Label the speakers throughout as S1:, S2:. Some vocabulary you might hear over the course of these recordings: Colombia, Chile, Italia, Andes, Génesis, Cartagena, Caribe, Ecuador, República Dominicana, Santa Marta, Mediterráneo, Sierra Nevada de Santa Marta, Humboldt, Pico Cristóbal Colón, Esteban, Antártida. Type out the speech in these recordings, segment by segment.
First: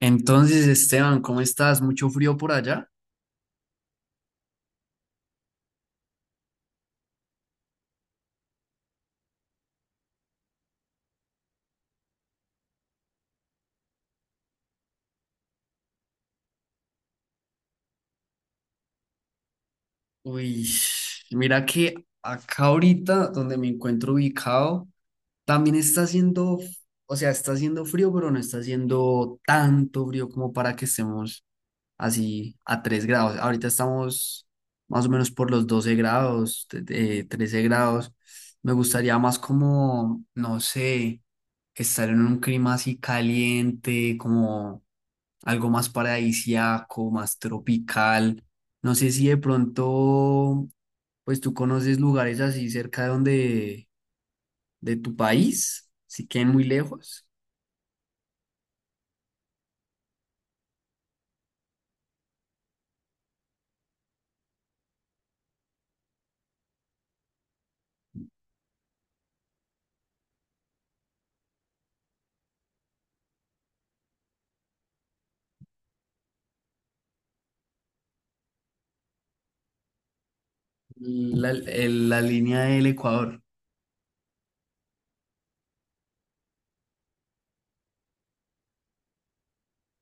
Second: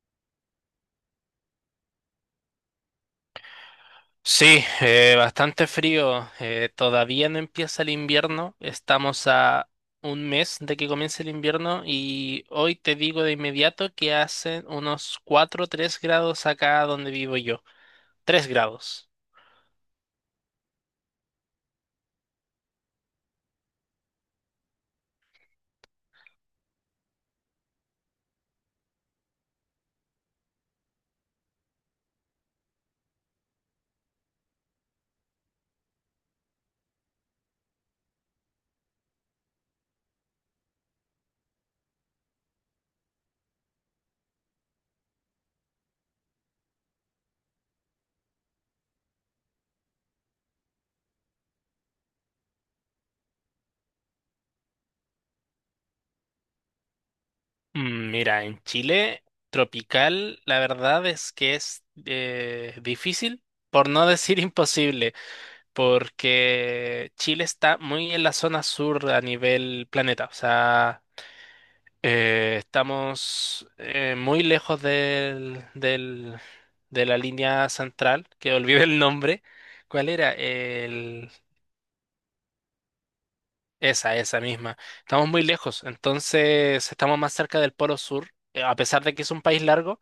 S1: Entonces, Esteban, ¿cómo estás? ¿Mucho frío por allá?
S2: Sí, bastante frío. Todavía no empieza el invierno. Estamos a un mes de que comience el invierno y hoy te digo de inmediato que hacen unos 4, o 3 grados acá donde vivo yo. Tres grados.
S1: Uy, mira que acá ahorita donde me encuentro ubicado, también está haciendo, o sea, está haciendo frío, pero no está haciendo tanto frío como para que estemos así a 3 grados. Ahorita estamos más o menos por los 12 grados, 13 grados. Me gustaría más como, no sé, estar en un clima así caliente, como algo más paradisiaco, más tropical. No sé si de pronto, pues tú conoces lugares así cerca de donde, de tu país, si queden muy lejos,
S2: Mm, mira, en Chile tropical, la verdad es que es difícil, por no decir imposible, porque Chile está muy en la zona sur a nivel planeta. O sea... estamos muy lejos de la línea central, que olvidé el nombre. ¿Cuál era? El,
S1: la línea del Ecuador.
S2: esa misma. Estamos muy lejos, entonces estamos más cerca del Polo Sur, a pesar de que es un país largo,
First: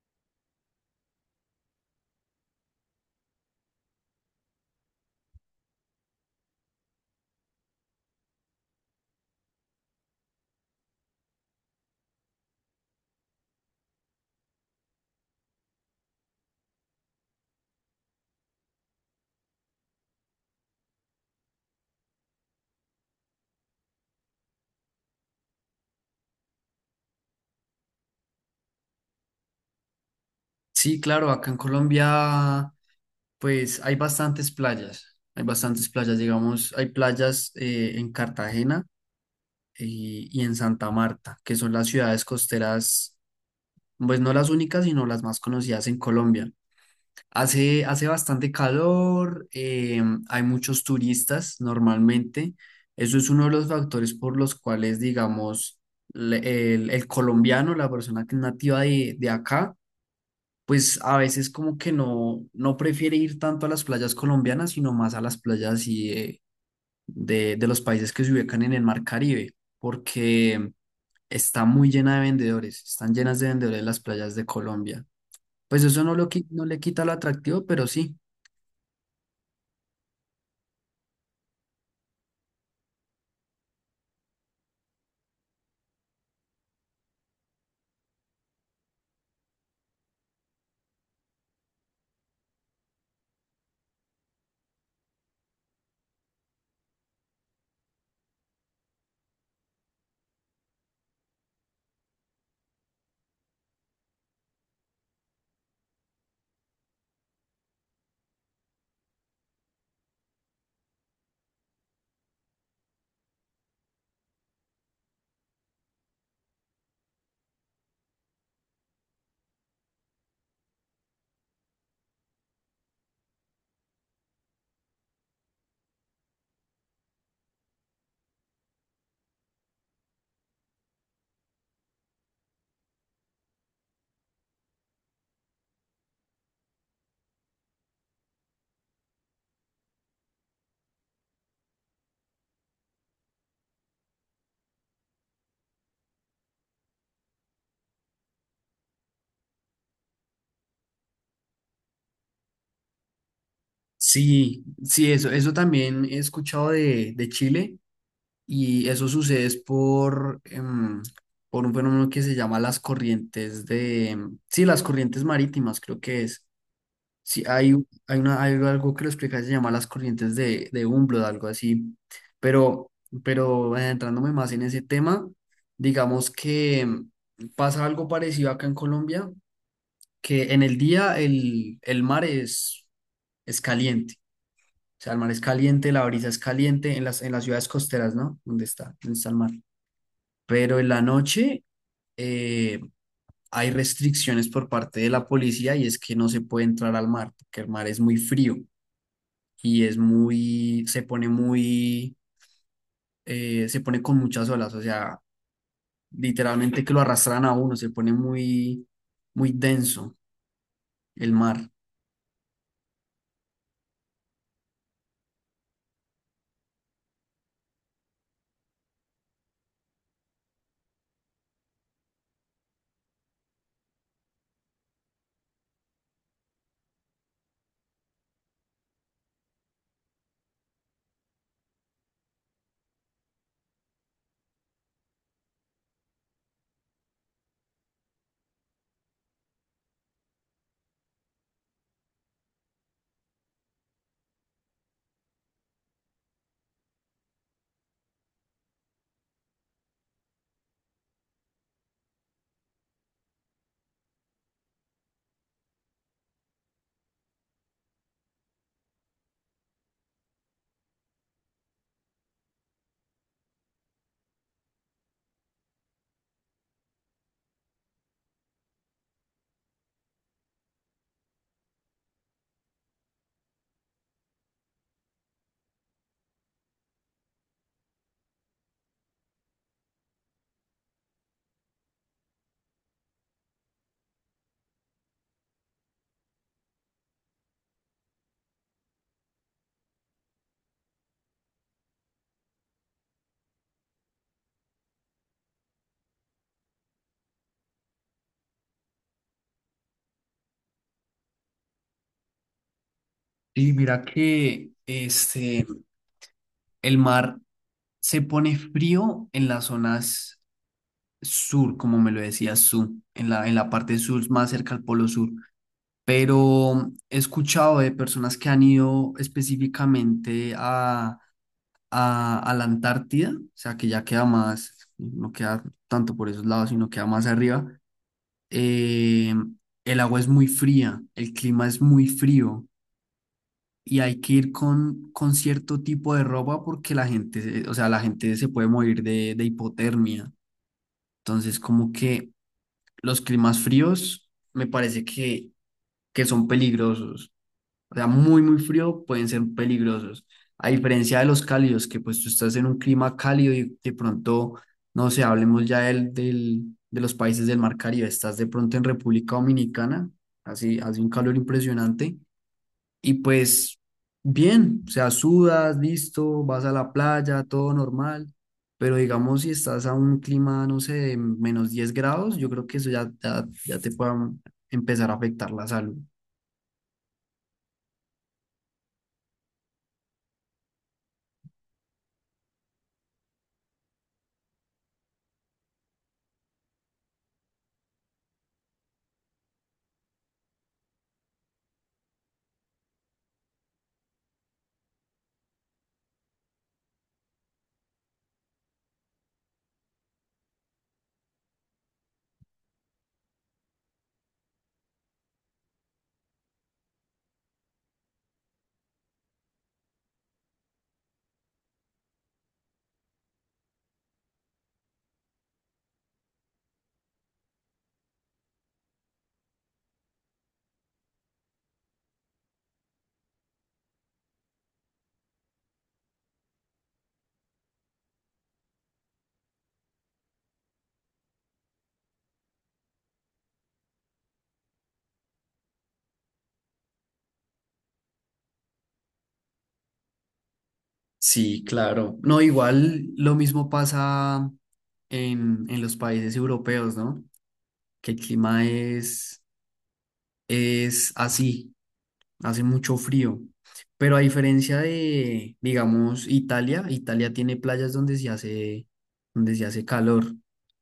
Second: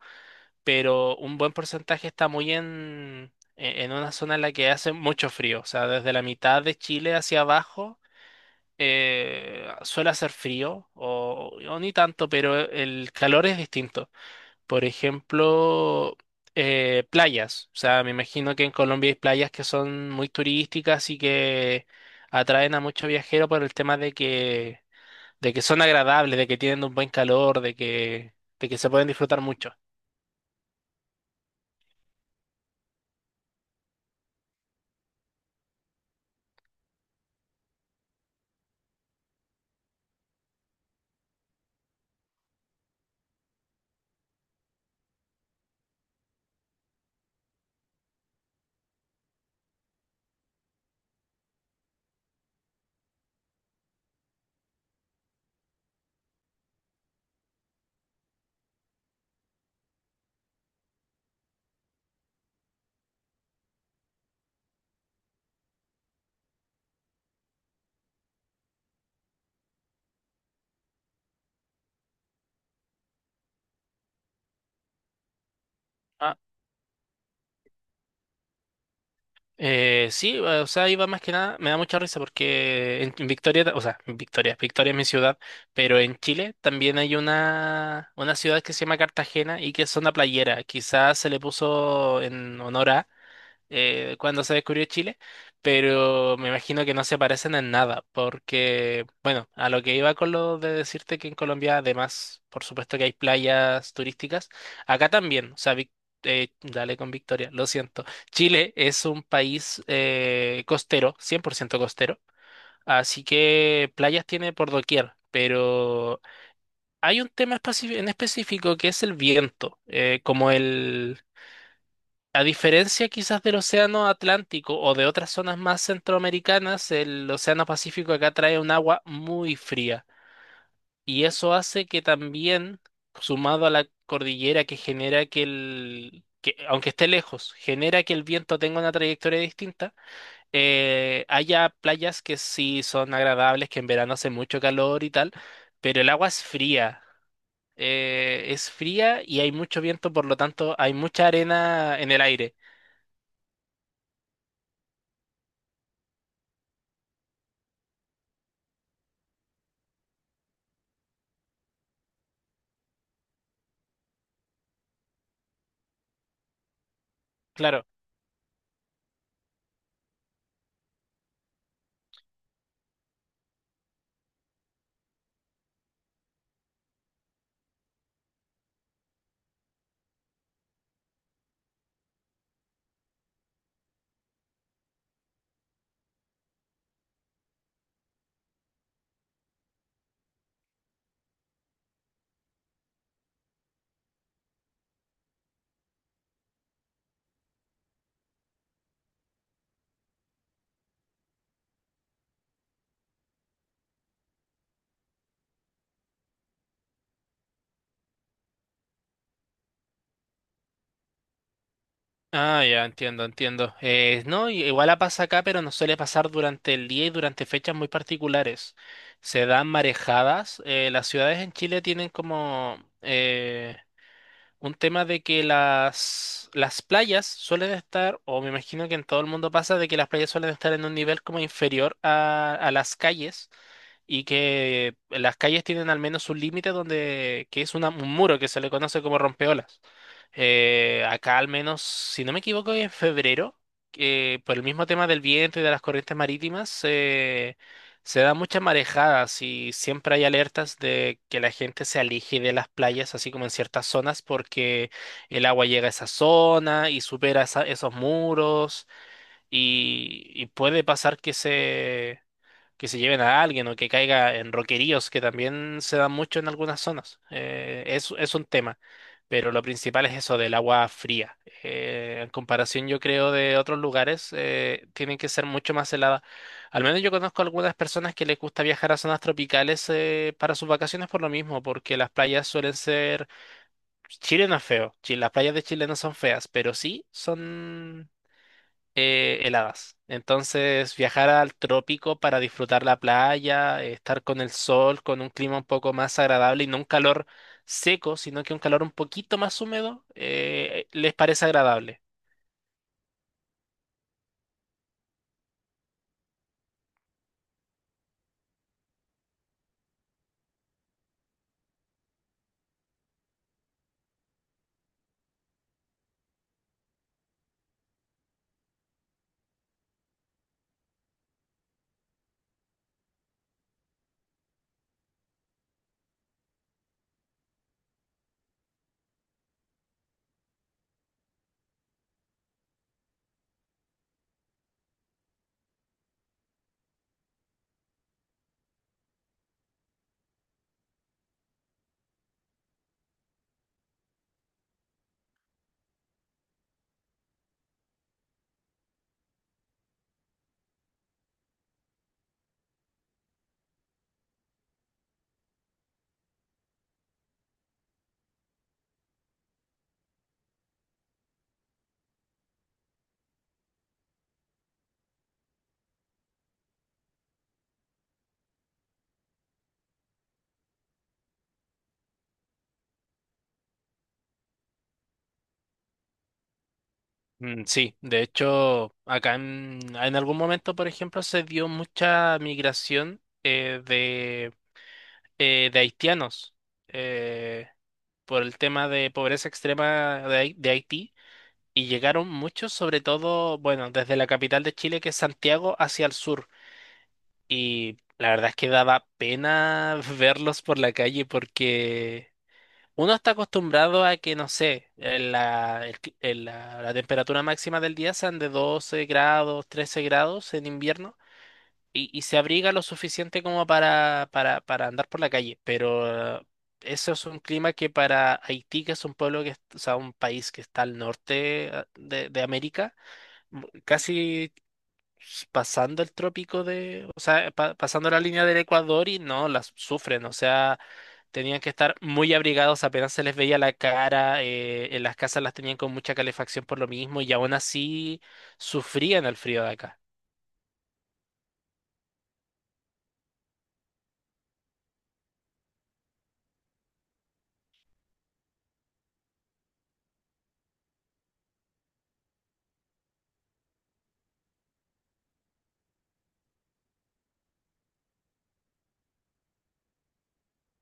S2: pero un buen porcentaje está muy en una zona en la que hace mucho frío, o sea, desde la mitad de Chile hacia abajo suele hacer frío, o ni tanto, pero el calor es distinto. Por ejemplo, playas. O sea, me imagino que en Colombia hay playas que son muy turísticas y que atraen a muchos viajeros por el tema de que son agradables, de que tienen un buen calor, de que se pueden disfrutar mucho.
S1: Sí, claro, acá en Colombia, pues hay bastantes playas, digamos, hay playas en Cartagena y en Santa Marta, que son las ciudades costeras, pues no las únicas, sino las más conocidas en Colombia. Hace bastante calor. Hay muchos turistas normalmente. Eso es uno de los factores por los cuales, digamos, el colombiano, la persona que es nativa de acá, pues a veces como que no prefiere ir tanto a las playas colombianas, sino más a las playas y, de los países que se ubican en el mar Caribe, porque está muy llena de vendedores, están llenas de vendedores las playas de Colombia. Pues eso no,
S2: Ah,
S1: no le quita lo atractivo, pero sí.
S2: sí, o sea, iba más que nada, me da mucha risa porque en Victoria, o sea, en Victoria, Victoria es mi ciudad, pero en Chile también hay una ciudad que se llama Cartagena y que es una playera, quizás se le puso en honor a cuando se descubrió Chile, pero me imagino que no se parecen en nada, porque, bueno, a lo que iba con lo de decirte que en Colombia, además, por supuesto que hay playas turísticas, acá también, o sea, dale con Victoria, lo siento. Chile es un país costero, 100% costero, así que playas tiene por doquier. Pero hay un tema en específico que es el viento, como el, a diferencia quizás del Océano Atlántico o de otras zonas más centroamericanas, el Océano Pacífico acá trae un agua muy fría y eso hace que también, sumado a la cordillera que genera que el, que, aunque esté lejos, genera que el viento tenga una trayectoria distinta, haya playas que sí son agradables, que en verano hace mucho calor y tal, pero el agua es fría. Es fría y hay mucho viento, por lo tanto hay mucha arena en el aire.
S1: Sí, sí, eso también he escuchado de Chile y eso sucede es por un fenómeno que se llama las corrientes de, sí, las corrientes marítimas creo que es. Sí, hay,
S2: Claro.
S1: un- hay, una, hay algo que lo explica, se llama las corrientes de Humboldt, algo así. Pero, pero adentrándome más en ese tema, digamos que pasa algo parecido acá en Colombia, que en el día el mar es caliente. O sea, el mar es caliente, la brisa es caliente en las ciudades costeras, ¿no? ¿Dónde está? ¿Dónde está el mar? Pero en la noche eh, hay restricciones por parte de la policía y es que no se puede entrar al mar, porque el mar es muy frío y es muy, se pone con muchas olas, o sea, literalmente que lo arrastran a uno, se pone muy, muy denso el mar.
S2: Ah, ya, entiendo, entiendo. No, igual la pasa acá, pero no suele pasar durante el día y durante fechas muy particulares. Se dan marejadas. Las ciudades en Chile tienen como... un tema de que las playas suelen estar, o me imagino que en todo el mundo pasa, de que las playas suelen estar en un nivel como inferior a las calles y que las calles tienen al menos un límite donde, que es un muro que se le conoce como rompeolas. Acá al menos, si no me equivoco, en febrero, que por el mismo tema del viento y de las corrientes marítimas, se da mucha marejada, y siempre hay alertas de que la gente se aleje de las playas, así como en ciertas zonas, porque el agua llega a esa zona y supera esos muros y puede pasar que se lleven a alguien o que caiga en roqueríos, que también se dan mucho en algunas zonas. Es un tema, pero lo principal es eso del agua fría. En comparación, yo creo, de otros lugares, tienen que ser mucho más heladas. Al menos yo conozco algunas personas que les gusta viajar a zonas tropicales para sus vacaciones por lo mismo, porque las playas suelen ser... Chile no es feo, las playas de Chile no son feas, pero sí son heladas. Entonces, viajar al trópico para disfrutar la playa, estar con el sol, con un clima un poco más agradable y no un calor seco, sino que un calor un poquito más húmedo, les parece agradable.
S1: Y mira que este, el mar se pone frío en las zonas sur, como me lo decías en la parte sur, más cerca al Polo Sur. Pero he escuchado de personas que han ido específicamente a la Antártida, o sea, que ya queda más, no queda tanto por esos lados, sino queda más arriba. Eh, el agua es muy fría, el clima es muy frío. Y hay que ir con cierto tipo de ropa porque la gente, o sea, la gente se puede morir de hipotermia. Entonces, como que los climas fríos me parece que son peligrosos. O sea, muy, muy frío pueden ser peligrosos. A diferencia de los cálidos, que pues tú estás en un clima cálido y de pronto, no sé, hablemos ya de los países del Mar Caribe, estás de pronto en República Dominicana, así hace un calor impresionante y pues bien, o sea, sudas, listo, vas a la playa, todo normal, pero digamos si estás a un clima, no sé, de -10 grados, yo creo que eso ya, ya, ya te puede empezar a afectar la salud.
S2: Mm, sí, de hecho, acá en algún momento, por ejemplo, se dio mucha migración de haitianos eh, por el tema de pobreza extrema de de Haití. Y llegaron muchos, sobre todo, bueno, desde la capital de Chile, que es Santiago, hacia el sur. Y la verdad es que daba pena verlos por la calle porque uno está acostumbrado a que, no sé, en la, en la, la temperatura máxima del día sean de 12 grados, 13 grados en invierno y se abriga lo suficiente como para andar por la calle. Pero eso es un clima que para Haití, que es un pueblo que, o sea, un país que está al norte de América, casi pasando el trópico de, o sea, pasando la línea del Ecuador y no, las sufren, o sea, tenían que estar muy abrigados, apenas se les veía la cara, en las casas las tenían con mucha calefacción por lo mismo y aún así sufrían el frío de acá.
S1: Sí, claro. No, igual lo mismo pasa en los países europeos, ¿no? Que el clima es así. Hace mucho frío. Pero a diferencia de, digamos, Italia tiene playas donde se hace calor.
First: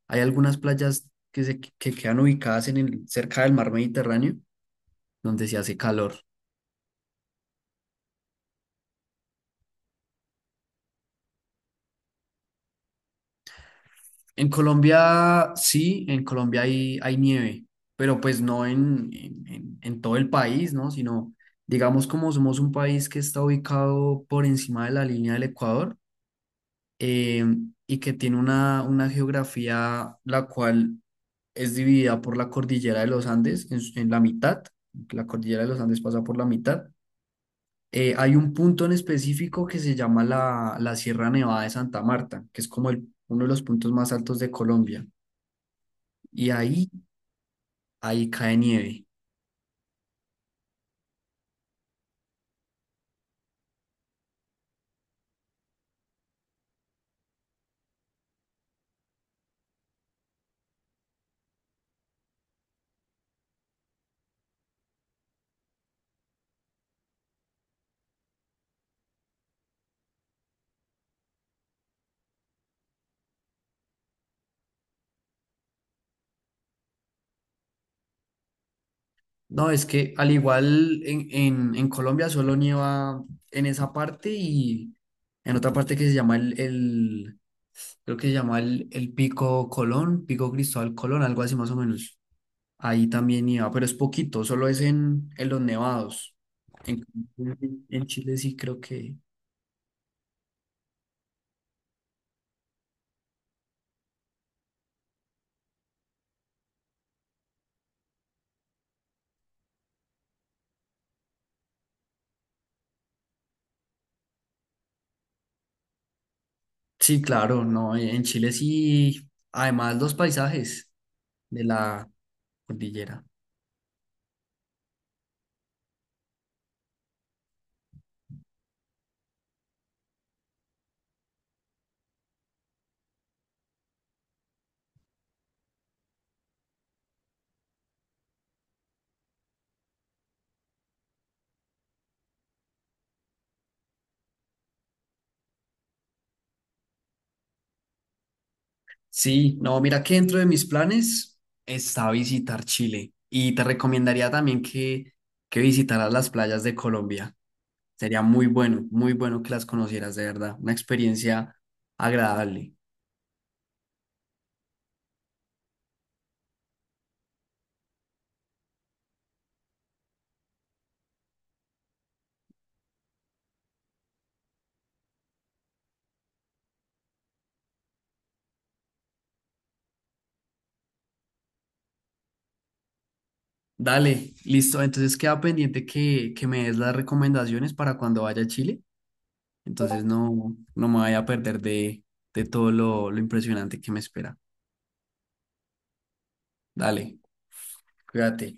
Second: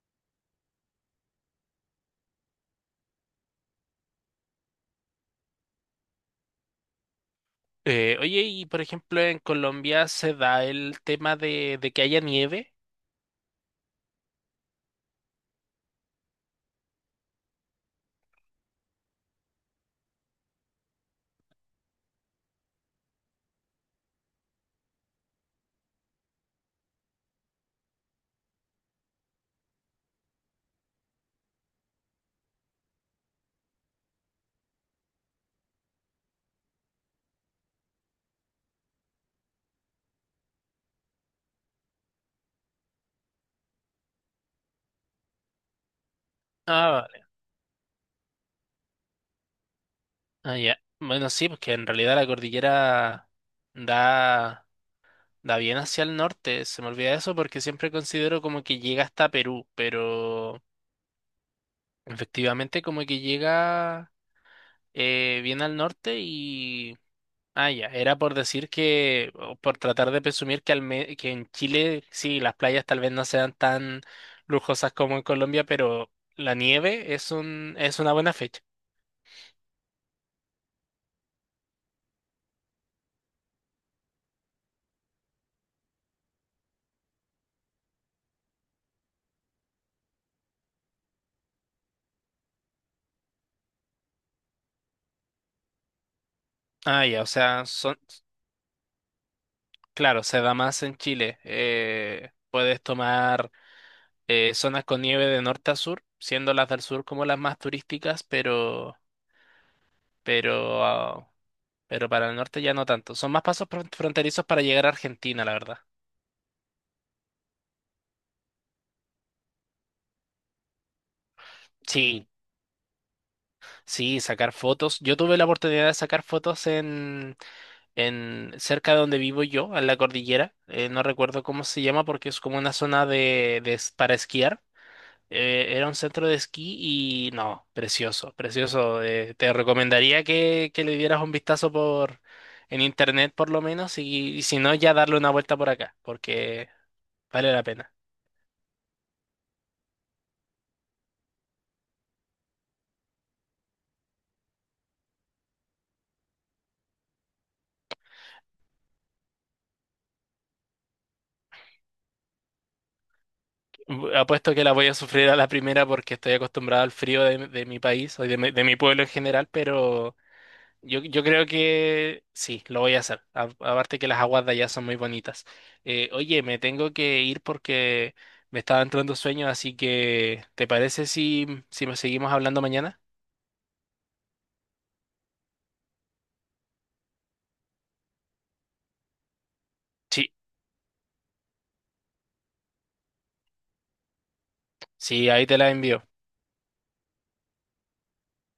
S1: Hay algunas playas que quedan ubicadas cerca del mar Mediterráneo, donde se hace calor.
S2: Oye, y por ejemplo, en Colombia se da el tema de que haya nieve.
S1: En Colombia, sí, en Colombia hay nieve, pero pues no en todo el país, ¿no? Sino, digamos, como somos un país que está ubicado por encima de la línea del Ecuador, eh, y que tiene una geografía la cual es dividida por la cordillera de los Andes en la mitad, la cordillera de los Andes pasa por la mitad. Hay un punto en específico que se llama la Sierra Nevada de Santa Marta, que es como uno de los puntos más altos de Colombia, y ahí,
S2: Ah, vale.
S1: ahí cae nieve.
S2: Ah, ya. Bueno, sí, porque en realidad la cordillera da. Da bien hacia el norte, se me olvida eso porque siempre considero como que llega hasta Perú, pero efectivamente como que llega bien al norte y... Ah, ya, era por decir que, o por tratar de presumir que, que en Chile sí, las playas tal vez no sean tan lujosas como en Colombia, pero la nieve es un, es una buena fecha.
S1: No, es que al igual en Colombia solo nieva en esa parte y en otra parte que se llama el, creo que se llama el Pico Colón, Pico Cristóbal Colón, algo así más o menos. Ahí también iba, pero es poquito, solo es en los nevados. En,
S2: Ah, ya, o sea, son,
S1: en Chile sí creo que...
S2: claro, se da más en Chile. Puedes tomar... zonas con nieve de norte a sur, siendo las del sur como las más turísticas, pero, ah, pero para el norte ya no tanto. Son más pasos fronterizos para llegar a Argentina, la verdad.
S1: Sí, claro, no, en Chile sí, además los paisajes de la
S2: Sí,
S1: cordillera.
S2: sí, sacar fotos. Yo tuve la oportunidad de sacar fotos en cerca de donde vivo yo, en la cordillera. No recuerdo cómo se llama porque es como una zona de, para esquiar. Era un centro de esquí y no, precioso, precioso. Te recomendaría que le dieras un vistazo por en internet por lo menos y si no ya darle una vuelta por acá, porque vale la pena.
S1: Sí, no, mira que dentro de mis planes está visitar Chile y te recomendaría también que visitaras las playas de Colombia. Sería muy bueno, muy bueno que las conocieras de verdad. Una experiencia agradable.
S2: Apuesto que la voy a sufrir a la primera porque estoy acostumbrado al frío de mi país o de mi pueblo en general, pero yo creo que sí, lo voy a hacer. Aparte que las aguas de allá son muy bonitas. Oye, me tengo que ir porque me estaba entrando sueño, así que ¿te parece si, si nos seguimos hablando mañana?
S1: Dale, listo. Entonces queda pendiente que me des las recomendaciones para cuando vaya a Chile. Entonces
S2: Sí,
S1: no me vaya a perder de todo lo impresionante que me espera.
S2: sí, ahí te la envío.
S1: Dale, cuídate.